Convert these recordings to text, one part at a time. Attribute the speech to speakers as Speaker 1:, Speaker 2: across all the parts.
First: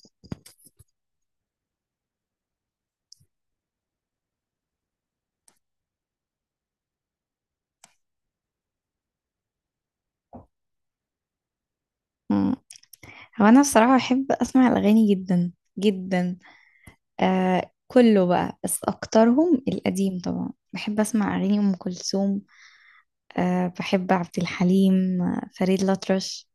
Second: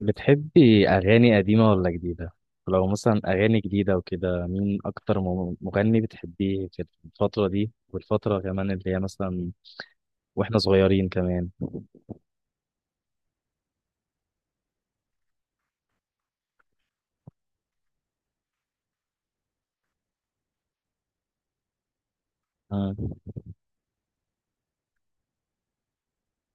Speaker 1: بتحبي أغاني قديمة ولا جديدة؟ ولو مثلا أغاني جديدة وكده مين أكتر مغني بتحبيه في الفترة دي والفترة كمان اللي هي مثلا، وإحنا صغيرين كمان.
Speaker 2: مم. هو انا الصراحه بحب اسمع الاغاني جدا جدا. آه، كله بقى، بس اكترهم القديم. طبعا بحب اسمع اغاني ام كلثوم.
Speaker 1: آه.
Speaker 2: آه، بحب عبد الحليم، فريد الأطرش.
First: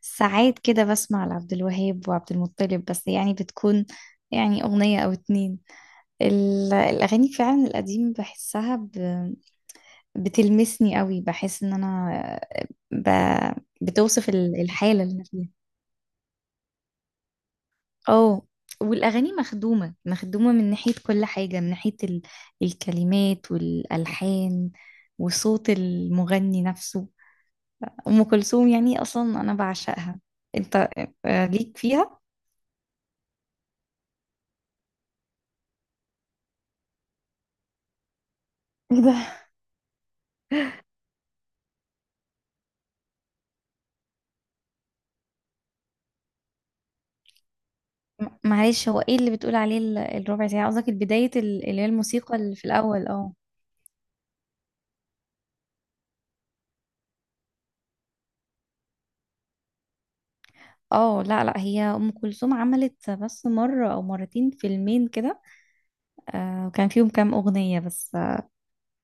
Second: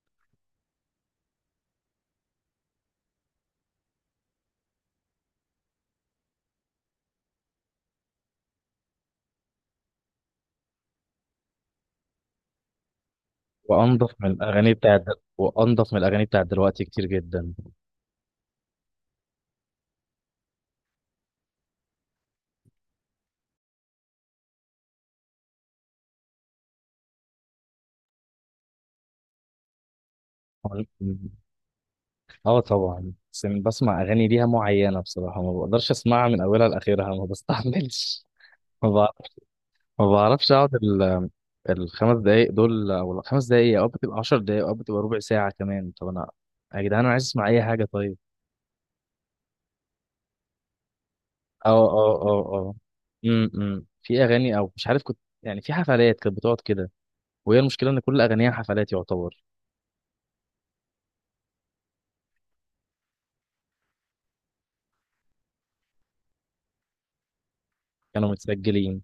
Speaker 2: ساعات كده بسمع لعبد الوهاب وعبد المطلب، بس يعني بتكون يعني اغنيه او اتنين. الاغاني فعلا القديم بحسها. بتلمسني قوي، بحس ان انا.
Speaker 1: وأنضف
Speaker 2: بتوصف
Speaker 1: من الأغاني بتاعت
Speaker 2: الحاله اللي انا فيها
Speaker 1: دلوقتي كتير جدا.
Speaker 2: اه. والاغاني مخدومه مخدومه من ناحيه كل حاجه، من ناحيه الكلمات والالحان وصوت المغني نفسه. ام كلثوم يعني اصلا انا بعشقها.
Speaker 1: وال-
Speaker 2: انت.
Speaker 1: م-
Speaker 2: آه، ليك فيها.
Speaker 1: آه طبعا، بس أنا بسمع أغاني ليها معينة بصراحة. ما بقدرش أسمعها من أولها لآخرها، ما بستحملش. ما
Speaker 2: ايه ده؟
Speaker 1: بع- ما بعرفش أقعد الخمس دقايق، او بتبقى عشر دقايق، او بتبقى ربع ساعة كمان. طب انا يا جدعان انا عايز اسمع اي حاجة. طيب.
Speaker 2: معلش، هو ايه اللي بتقول عليه الربع ساعه؟ قصدك البدايه اللي هي
Speaker 1: اه اه
Speaker 2: الموسيقى
Speaker 1: اه
Speaker 2: اللي في
Speaker 1: اه.
Speaker 2: الاول اه.
Speaker 1: إمم. في اغاني، او مش عارف، كنت يعني في حفلات كانت بتقعد كده، وهي المشكلة ان كل اغانيها حفلات يعتبر.
Speaker 2: اه، لا لا، هي ام كلثوم عملت بس مره او مرتين فيلمين كده. آه، وكان فيهم كام اغنيه بس
Speaker 1: كانوا
Speaker 2: اه.
Speaker 1: متسجلين،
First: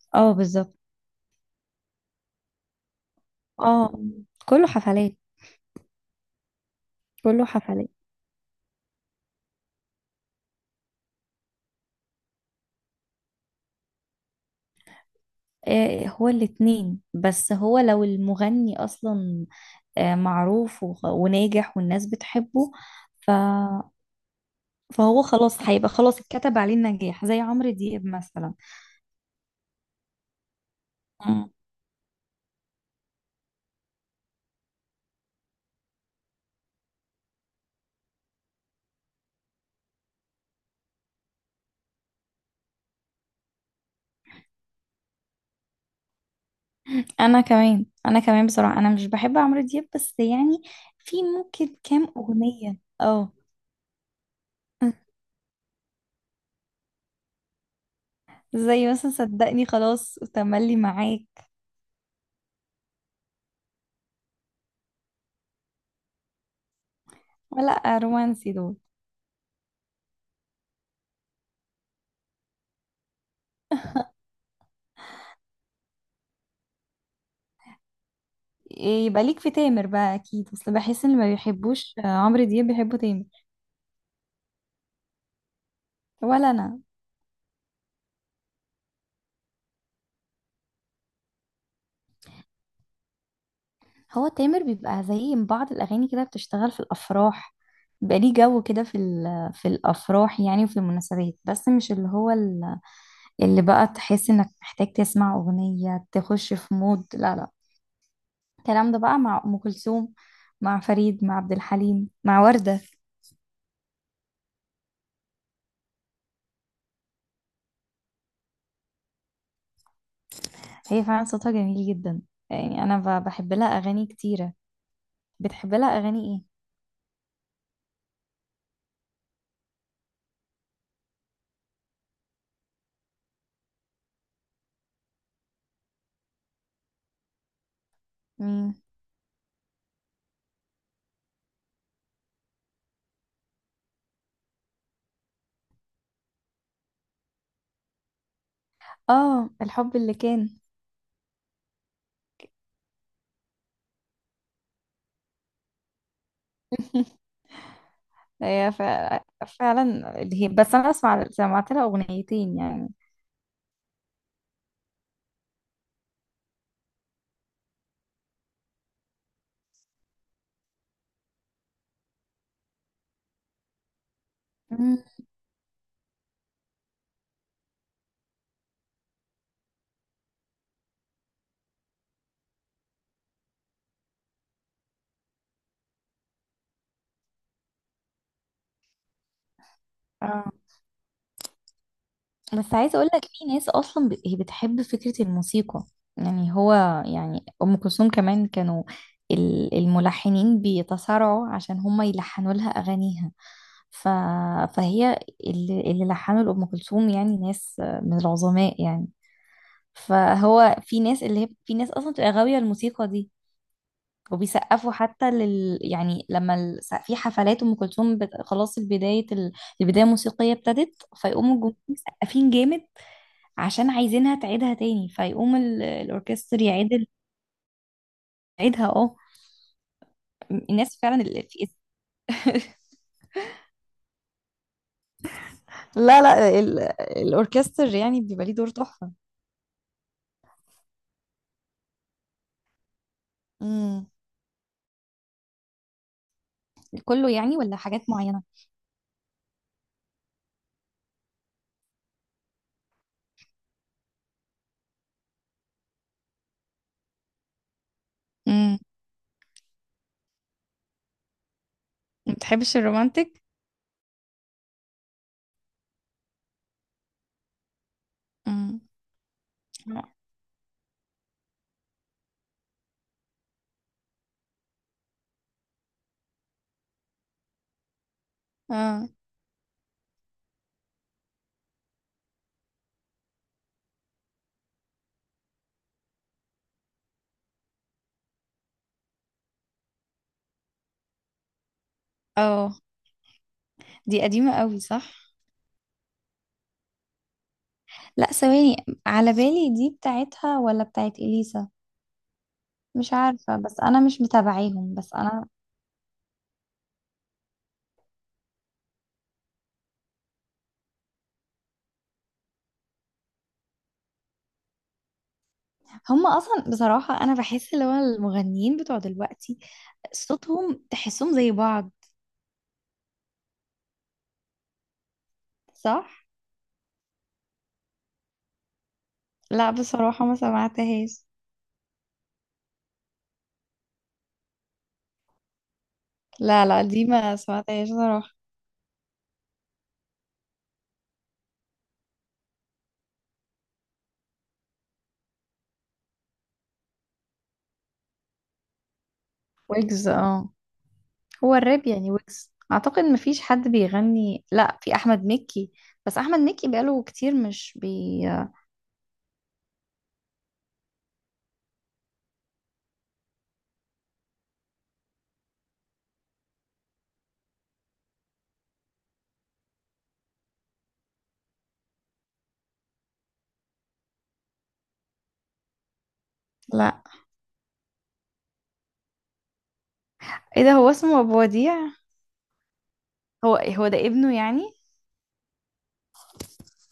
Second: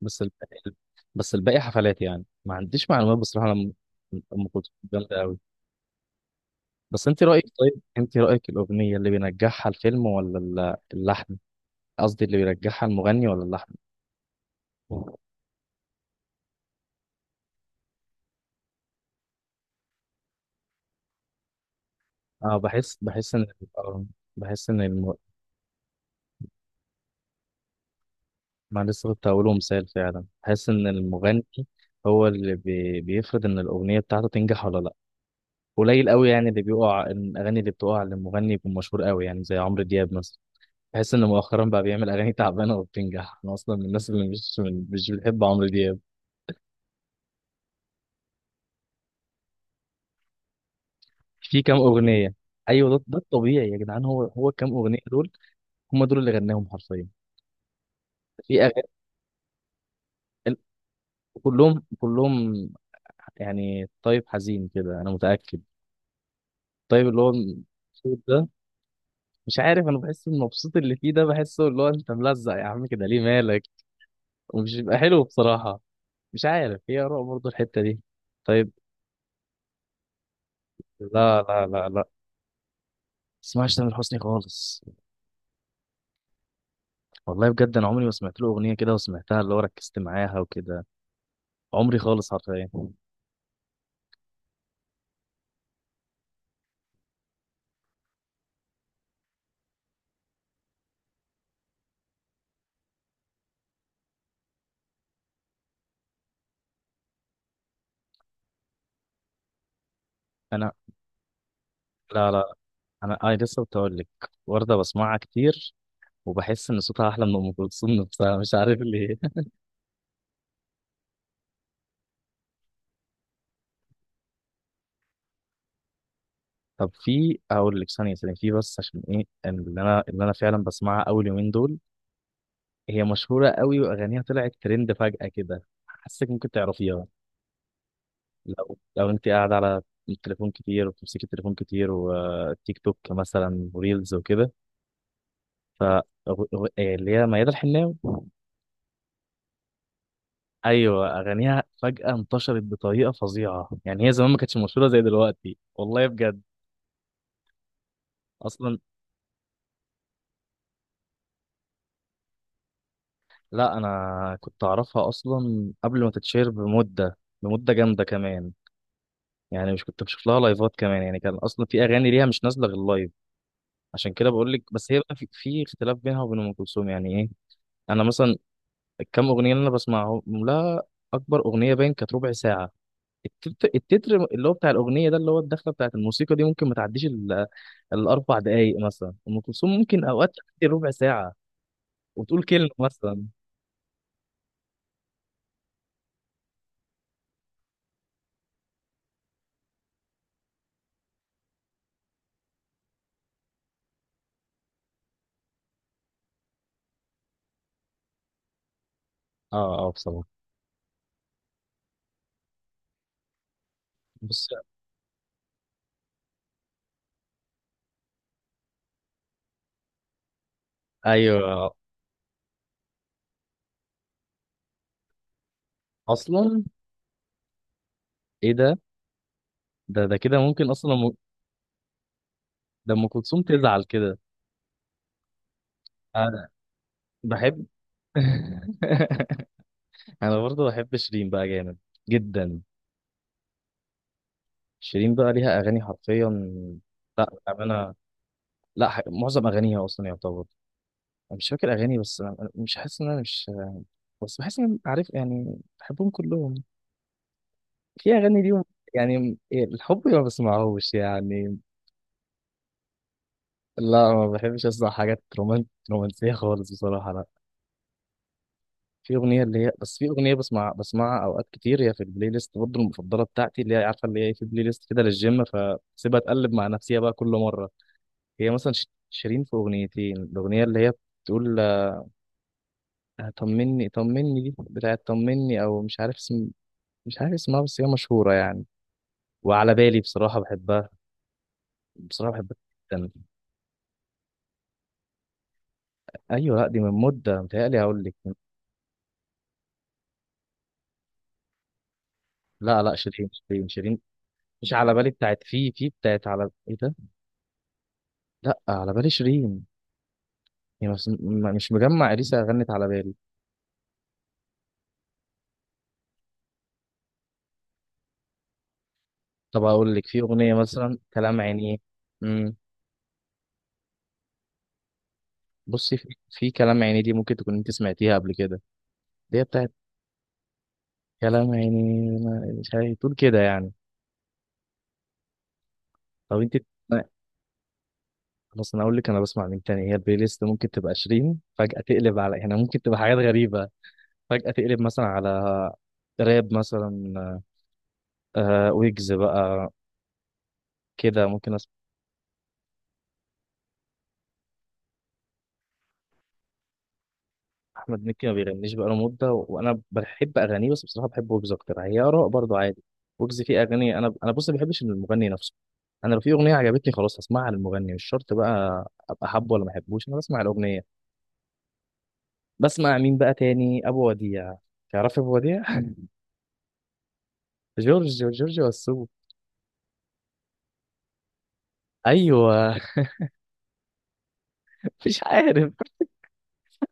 Speaker 1: بس ال...
Speaker 2: آه، بالظبط.
Speaker 1: بس الباقي حفلات. يعني ما عنديش معلومات بصراحة عن
Speaker 2: اه.
Speaker 1: أم
Speaker 2: كله
Speaker 1: كلثوم،
Speaker 2: حفلات.
Speaker 1: جامدة قوي. بس انت رأيك،
Speaker 2: كله
Speaker 1: طيب
Speaker 2: حفلات.
Speaker 1: انت رأيك، الأغنية اللي بينجحها الفيلم ولا اللحن؟ قصدي اللي بينجحها المغني ولا اللحن؟
Speaker 2: آه، هو الاتنين، بس هو لو المغني اصلا آه، معروف وناجح والناس
Speaker 1: اه،
Speaker 2: بتحبه.
Speaker 1: بحس
Speaker 2: ف...
Speaker 1: بحس ان، آه، بحس ان الم...
Speaker 2: فهو خلاص، هيبقى خلاص اتكتب عليه النجاح زي عمرو دياب مثلا.
Speaker 1: ما لسه كنت هقوله، مثال، فعلا بحس ان المغني
Speaker 2: مم.
Speaker 1: هو اللي بيفرض ان الاغنيه بتاعته تنجح ولا لا. قليل قوي يعني اللي بيقع، الاغاني اللي بتقع للمغني يكون مشهور قوي، يعني زي عمرو دياب مثلا. بحس ان مؤخرا بقى بيعمل اغاني تعبانه وبتنجح، انا اصلا من الناس اللي مش بتحب عمرو دياب.
Speaker 2: انا كمان بصراحة انا مش بحب عمرو دياب، بس يعني في
Speaker 1: في كام
Speaker 2: ممكن كام
Speaker 1: اغنيه.
Speaker 2: اغنية
Speaker 1: ايوه، ده
Speaker 2: اه.
Speaker 1: الطبيعي يا جدعان، هو الكام اغنيه دول هم دول اللي غناهم حرفيا. في
Speaker 2: زي
Speaker 1: أغاني
Speaker 2: مثلا صدقني خلاص وتملي معاك.
Speaker 1: كلهم، يعني طيب حزين كده انا متاكد. طيب اللي هو
Speaker 2: لا،
Speaker 1: المبسوط ده،
Speaker 2: رومانسي دول.
Speaker 1: مش عارف، انا بحس المبسوط اللي فيه ده بحسه اللي هو انت ملزق يا عم، كده ليه مالك؟ ومش بيبقى حلو بصراحه. مش عارف، هي اراء برضه الحته دي. طيب.
Speaker 2: يبقى ليك في تامر بقى اكيد، بس بحس ان ما
Speaker 1: لا لا لا
Speaker 2: بيحبوش
Speaker 1: لا،
Speaker 2: عمرو دياب، بيحبوا تامر.
Speaker 1: اسمعش تامر حسني خالص.
Speaker 2: ولا انا.
Speaker 1: والله بجد، انا عمري ما سمعت له اغنيه كده وسمعتها، اللي هو ركزت معاها وكده، عمري خالص حرفيا.
Speaker 2: هو تامر بيبقى زي بعض الأغاني كده بتشتغل في الأفراح. بيبقى ليه جو كده في الأفراح يعني، وفي المناسبات، بس مش اللي هو اللي بقى تحس إنك محتاج تسمع أغنية تخش في مود. لا لا. الكلام ده بقى مع أم كلثوم،
Speaker 1: انا،
Speaker 2: مع فريد، مع عبد الحليم،
Speaker 1: لا
Speaker 2: مع
Speaker 1: لا،
Speaker 2: وردة.
Speaker 1: انا اي لسه بتقول لك، ورده بسمعها كتير، وبحس ان صوتها احلى من ام كلثوم نفسها، مش عارف ليه.
Speaker 2: هي فعلا صوتها جميل جدا. يعني أنا بحب لها أغاني كتيرة. بتحب لها أغاني إيه؟
Speaker 1: طب في، اقول لك، ثانيه ثانيه، في بس عشان ايه، اللي انا فعلا بسمعها اول يومين دول، هي مشهوره قوي واغانيها طلعت ترند فجاه كده، حاسك ممكن تعرفيها
Speaker 2: مم.
Speaker 1: لو انت قاعده على التليفون كتير، وبتمسكي التليفون كتير، وتيك توك مثلا وريلز وكده. ف إيه، اللي هي ميادة الحناوي.
Speaker 2: آه، الحب اللي كان.
Speaker 1: ايوه، اغانيها فجاه انتشرت بطريقه فظيعه، يعني هي زمان ما كانتش مشهوره زي دلوقتي، والله بجد،
Speaker 2: هي
Speaker 1: اصلا.
Speaker 2: فعلا اللي هي، بس انا سمعت لها اغنيتين يعني.
Speaker 1: لا انا كنت اعرفها اصلا قبل ما تتشهر بمده، جامده كمان. يعني مش كنت بشوف لها لايفات كمان، يعني كان اصلا في اغاني ليها مش نازله غير لايف. عشان كده بقول لك. بس هي
Speaker 2: مم.
Speaker 1: بقى في اختلاف بينها وبين ام كلثوم يعني. ايه، انا مثلا، الكام اغنيه اللي انا بسمعهم لها، اكبر اغنيه باين كانت ربع ساعه. التتر اللي هو بتاع الاغنيه ده، اللي هو الدخله بتاعت الموسيقى دي، ممكن ما تعديش الاربع دقائق مثلا. ام كلثوم ممكن اوقات
Speaker 2: اه.
Speaker 1: تعدي ربع ساعه وتقول كلمه
Speaker 2: بس عايزه اقول لك
Speaker 1: مثلا.
Speaker 2: في ناس اصلا هي بتحب فكره الموسيقى. يعني هو، يعني ام كلثوم كمان كانوا الملحنين بيتصارعوا عشان هم يلحنوا لها اغانيها. ف... فهي اللي لحنوا لام كلثوم، يعني ناس من العظماء يعني.
Speaker 1: اه اه، بصراحه.
Speaker 2: فهو في ناس، اللي هي في ناس اصلا بتبقى غاويه الموسيقى دي.
Speaker 1: بص،
Speaker 2: وبيسقفوا حتى يعني لما في حفلات ام كلثوم خلاص، البدايه الموسيقيه ابتدت، فيقوموا
Speaker 1: ايوه،
Speaker 2: الجمهور مسقفين جامد عشان عايزينها تعيدها تاني، فيقوم
Speaker 1: اصلا،
Speaker 2: الاوركستر يعيد ال-
Speaker 1: ايه
Speaker 2: يعيدها اه.
Speaker 1: ده كده ممكن
Speaker 2: الناس فعلا ال... في
Speaker 1: ده ام كلثوم تزعل كده.
Speaker 2: لا
Speaker 1: انا
Speaker 2: لا،
Speaker 1: بحب.
Speaker 2: الاوركستر يعني بيبقى ليه دور تحفة.
Speaker 1: انا برضه بحب شيرين بقى، جامد جدا.
Speaker 2: امم
Speaker 1: شيرين بقى ليها اغاني حرفيا. لا
Speaker 2: كله يعني ولا
Speaker 1: انا،
Speaker 2: حاجات معينه؟
Speaker 1: لا ح... معظم اغانيها اصلا يعتبر. أنا مش فاكر اغاني، بس انا مش حاسس ان انا مش، بس بحس ان انا عارف يعني بحبهم كلهم، في اغاني ليهم.
Speaker 2: امم
Speaker 1: يعني إيه، الحب ما بسمعهوش يعني.
Speaker 2: ما بتحبش الرومانتك؟
Speaker 1: لا، ما بحبش اسمع حاجات رومانسيه خالص بصراحه، لا.
Speaker 2: امم
Speaker 1: في اغنيه اللي هي، بس في اغنيه بسمعها اوقات كتير، هي في البلاي ليست برضه المفضله بتاعتي، اللي هي عارفه اللي هي في بلاي ليست كده للجيم، فسيبها تقلب مع نفسيها بقى كل مره. هي مثلا،
Speaker 2: اه،
Speaker 1: شيرين في اغنيتين، الاغنيه اللي هي بتقول، آه، طمني، طمني دي بتاعت طمني او مش عارف اسم، مش عارف اسمها بس هي مشهوره يعني. وعلى بالي بصراحه بحبها، بصراحه بحبها
Speaker 2: اه.
Speaker 1: جدا.
Speaker 2: دي قديمة قوي، صح؟
Speaker 1: ايوه، لا دي من مده متهيألي، هقول لك.
Speaker 2: لا ثواني. على بالي دي بتاعتها ولا بتاعت اليسا؟
Speaker 1: لا لا،
Speaker 2: مش
Speaker 1: شيرين،
Speaker 2: عارفة،
Speaker 1: شيرين،
Speaker 2: بس
Speaker 1: شيرين.
Speaker 2: انا مش
Speaker 1: مش على
Speaker 2: متابعيهم،
Speaker 1: بالي
Speaker 2: بس
Speaker 1: بتاعت،
Speaker 2: انا
Speaker 1: في بتاعت، على، ايه ده، لا على بالي شيرين. يعني بس، مش مجمع اليسا غنت على بالي.
Speaker 2: هم اصلا بصراحة انا بحس اللي هو المغنيين بتوع دلوقتي
Speaker 1: طب اقول لك في اغنيه
Speaker 2: صوتهم
Speaker 1: مثلا
Speaker 2: تحسهم
Speaker 1: كلام
Speaker 2: زي
Speaker 1: عينيه.
Speaker 2: بعض.
Speaker 1: امم، بصي،
Speaker 2: صح.
Speaker 1: في كلام عينيه دي ممكن تكون انت سمعتيها قبل كده. دي
Speaker 2: لا
Speaker 1: بتاعت
Speaker 2: بصراحة ما سمعتهاش.
Speaker 1: كلام عينيه، مش عارف تقول كده يعني. طب انت
Speaker 2: لا لا،
Speaker 1: ما-
Speaker 2: دي ما سمعتهاش صراحة.
Speaker 1: خلاص، انا اقول لك انا بسمع مين تاني. هي البلاي ليست ممكن تبقى 20 فجاه تقلب على، يعني ممكن تبقى حاجات غريبه، فجاه تقلب مثلا على راب مثلا، آه ويجز بقى
Speaker 2: ويجز، اه.
Speaker 1: كده ممكن.
Speaker 2: هو الراب يعني ويجز، اعتقد ما فيش حد بيغني، لا في احمد مكي. بس احمد مكي بقاله كتير مش بي.
Speaker 1: احمد مكي ما بيغنيش بقاله مده، وانا بحب اغانيه بس بصراحه بحب ويجز اكتر، هي اراء برضه عادي. ويجز فيه اغاني. انا بص، ما بحبش المغني نفسه. انا لو في اغنيه عجبتني خلاص هسمعها للمغني، مش شرط بقى ابقى حابه ولا ما احبوش، انا بسمع الاغنيه. بسمع مين بقى تاني؟ ابو وديع. تعرف ابو وديع؟
Speaker 2: لا،
Speaker 1: جورج، جورج وسوف.
Speaker 2: ايه ده؟ هو اسمه ابو وديع؟
Speaker 1: ايوه.
Speaker 2: هو هو ده ابنه يعني؟
Speaker 1: مش عارف،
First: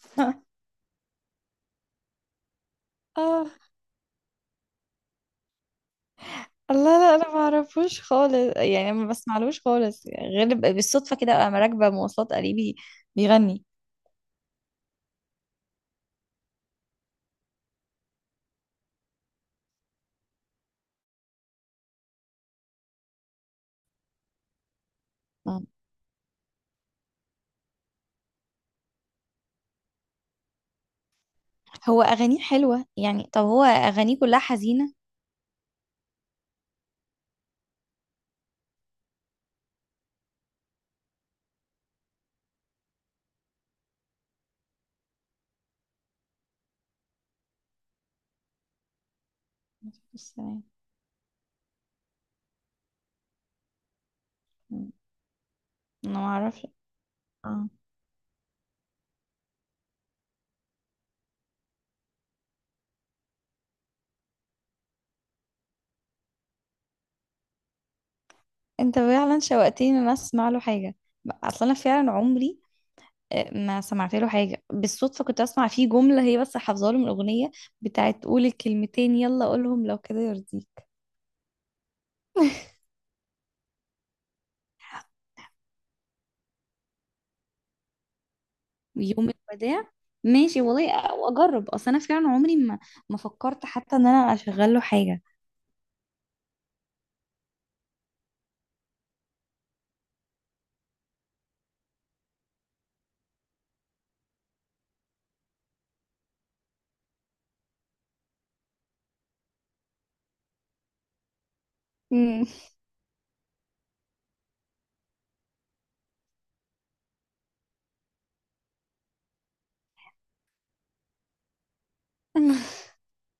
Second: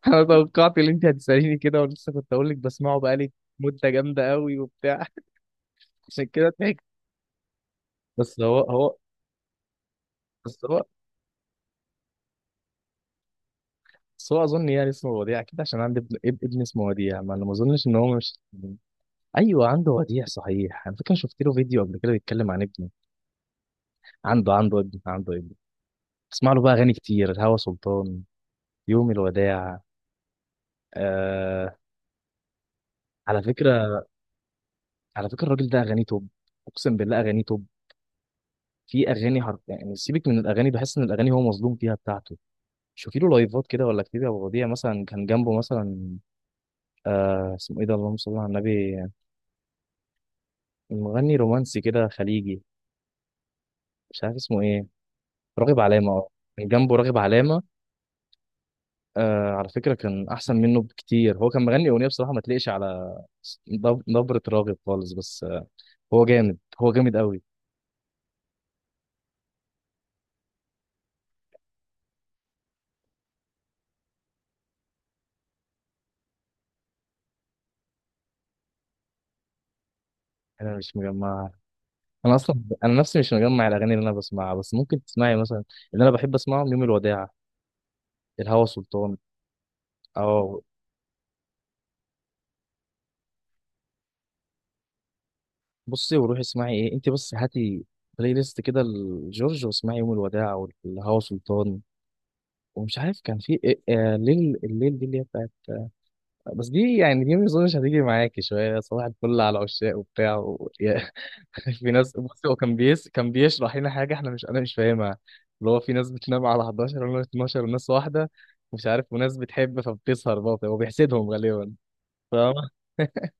Speaker 1: انا توقعت ان انت هتساليني كده ولسه كنت اقول لك بسمعه بقالي
Speaker 2: اه.
Speaker 1: مده جامده قوي وبتاع. عشان كده ضحكت.
Speaker 2: الله، لا انا ما اعرفوش خالص،
Speaker 1: بس هو
Speaker 2: يعني
Speaker 1: هو
Speaker 2: ما بسمعلوش خالص يعني غير
Speaker 1: بس هو
Speaker 2: بالصدفه كده انا راكبه مواصلات قريبي بيغني.
Speaker 1: بس هو اظن يعني اسمه وديع كده، عشان عندي ابن ابن اسمه وديع. ما انا ما اظنش ان هو مش، ايوه عنده وديع صحيح، انا فاكر شفت له فيديو قبل كده بيتكلم عن ابنه، عنده ابن.
Speaker 2: آه.
Speaker 1: بسمع له بقى اغاني كتير، الهوى سلطان، يوم الوداع، آه.
Speaker 2: هو اغانيه حلوه يعني،
Speaker 1: على
Speaker 2: طب هو
Speaker 1: فكره
Speaker 2: اغانيه كلها حزينه؟
Speaker 1: على فكره الراجل ده اغانيه توب، اقسم بالله اغانيه توب. في اغاني حرف يعني، سيبك من الاغاني، بحس ان الاغاني هو مظلوم فيها بتاعته. شوفي له لايفات كده، ولا كتير يا ابو وديع مثلا كان جنبه مثلا، آه اسمه ايه ده، اللهم صل على النبي،
Speaker 2: بس تمام.
Speaker 1: المغني رومانسي كده خليجي، مش عارف اسمه ايه،
Speaker 2: مم.
Speaker 1: راغب علامه،
Speaker 2: انا ما
Speaker 1: اه. كان
Speaker 2: اعرفش.
Speaker 1: جنبه راغب علامه،
Speaker 2: اه.
Speaker 1: آه. على فكره كان احسن منه بكتير، هو كان مغني اغنيه بصراحه ما تليقش على نبره راغب خالص، بس آه، هو جامد قوي.
Speaker 2: انت فعلا شوقتني ان انا اسمع له حاجه. اصلا انا فعلا عمري ما سمعت له حاجه. بالصدفه كنت اسمع فيه جمله، هي بس حافظاها له من اغنيه بتاعت قولي كلمتين يلا قولهم لو كده
Speaker 1: انا
Speaker 2: يرضيك.
Speaker 1: مش مجمعها. انا اصلا انا نفسي مش مجمع الاغاني اللي انا بسمعها، بس ممكن تسمعي مثلا اللي انا بحب اسمعهم، يوم الوداع، الهوى سلطان،
Speaker 2: يوم الوداع.
Speaker 1: اه.
Speaker 2: ماشي والله، واجرب، اصل انا فعلا عمري ما فكرت حتى ان انا اشغل له حاجه.
Speaker 1: بصي وروحي اسمعي، ايه انت، بس هاتي بلاي ليست كده لجورج واسمعي يوم الوداع والهوى سلطان، ومش عارف كان في آه، الليل، الليل دي اللي هي بتاعت، بس دي يعني، دي ما اظنش هتيجي معاكي شويه، صباح الفل على عشاق وبتاع في ناس، بص،
Speaker 2: مم.
Speaker 1: هو كان كان بيشرح لنا حاجه احنا مش، انا مش فاهمها، اللي هو في ناس بتنام على 11 ولا 12، وناس واحده مش عارف، وناس بتحب فبتسهر، برضه هو بيحسدهم غالبا. فاهمة؟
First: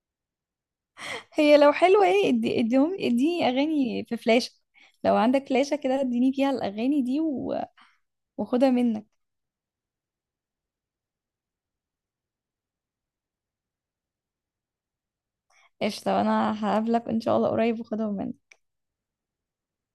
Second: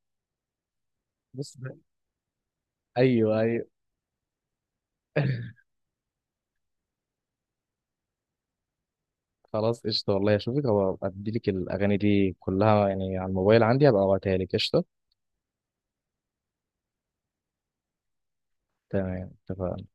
Speaker 1: بص
Speaker 2: هي لو
Speaker 1: ده،
Speaker 2: حلوة، ايه، ادي اديهم
Speaker 1: ايوه
Speaker 2: اديني
Speaker 1: ايوه.
Speaker 2: اغاني في فلاشة. لو عندك فلاشة كده اديني فيها الاغاني دي واخدها منك.
Speaker 1: خلاص قشطه، والله اشوفك هبقى اديلك الاغاني دي كلها، يعني على الموبايل عندي هبقى ابعتها لك. قشطه.
Speaker 2: قشطة، انا هقابلك ان شاء الله قريب واخدهم منك.
Speaker 1: تمام اتفقنا.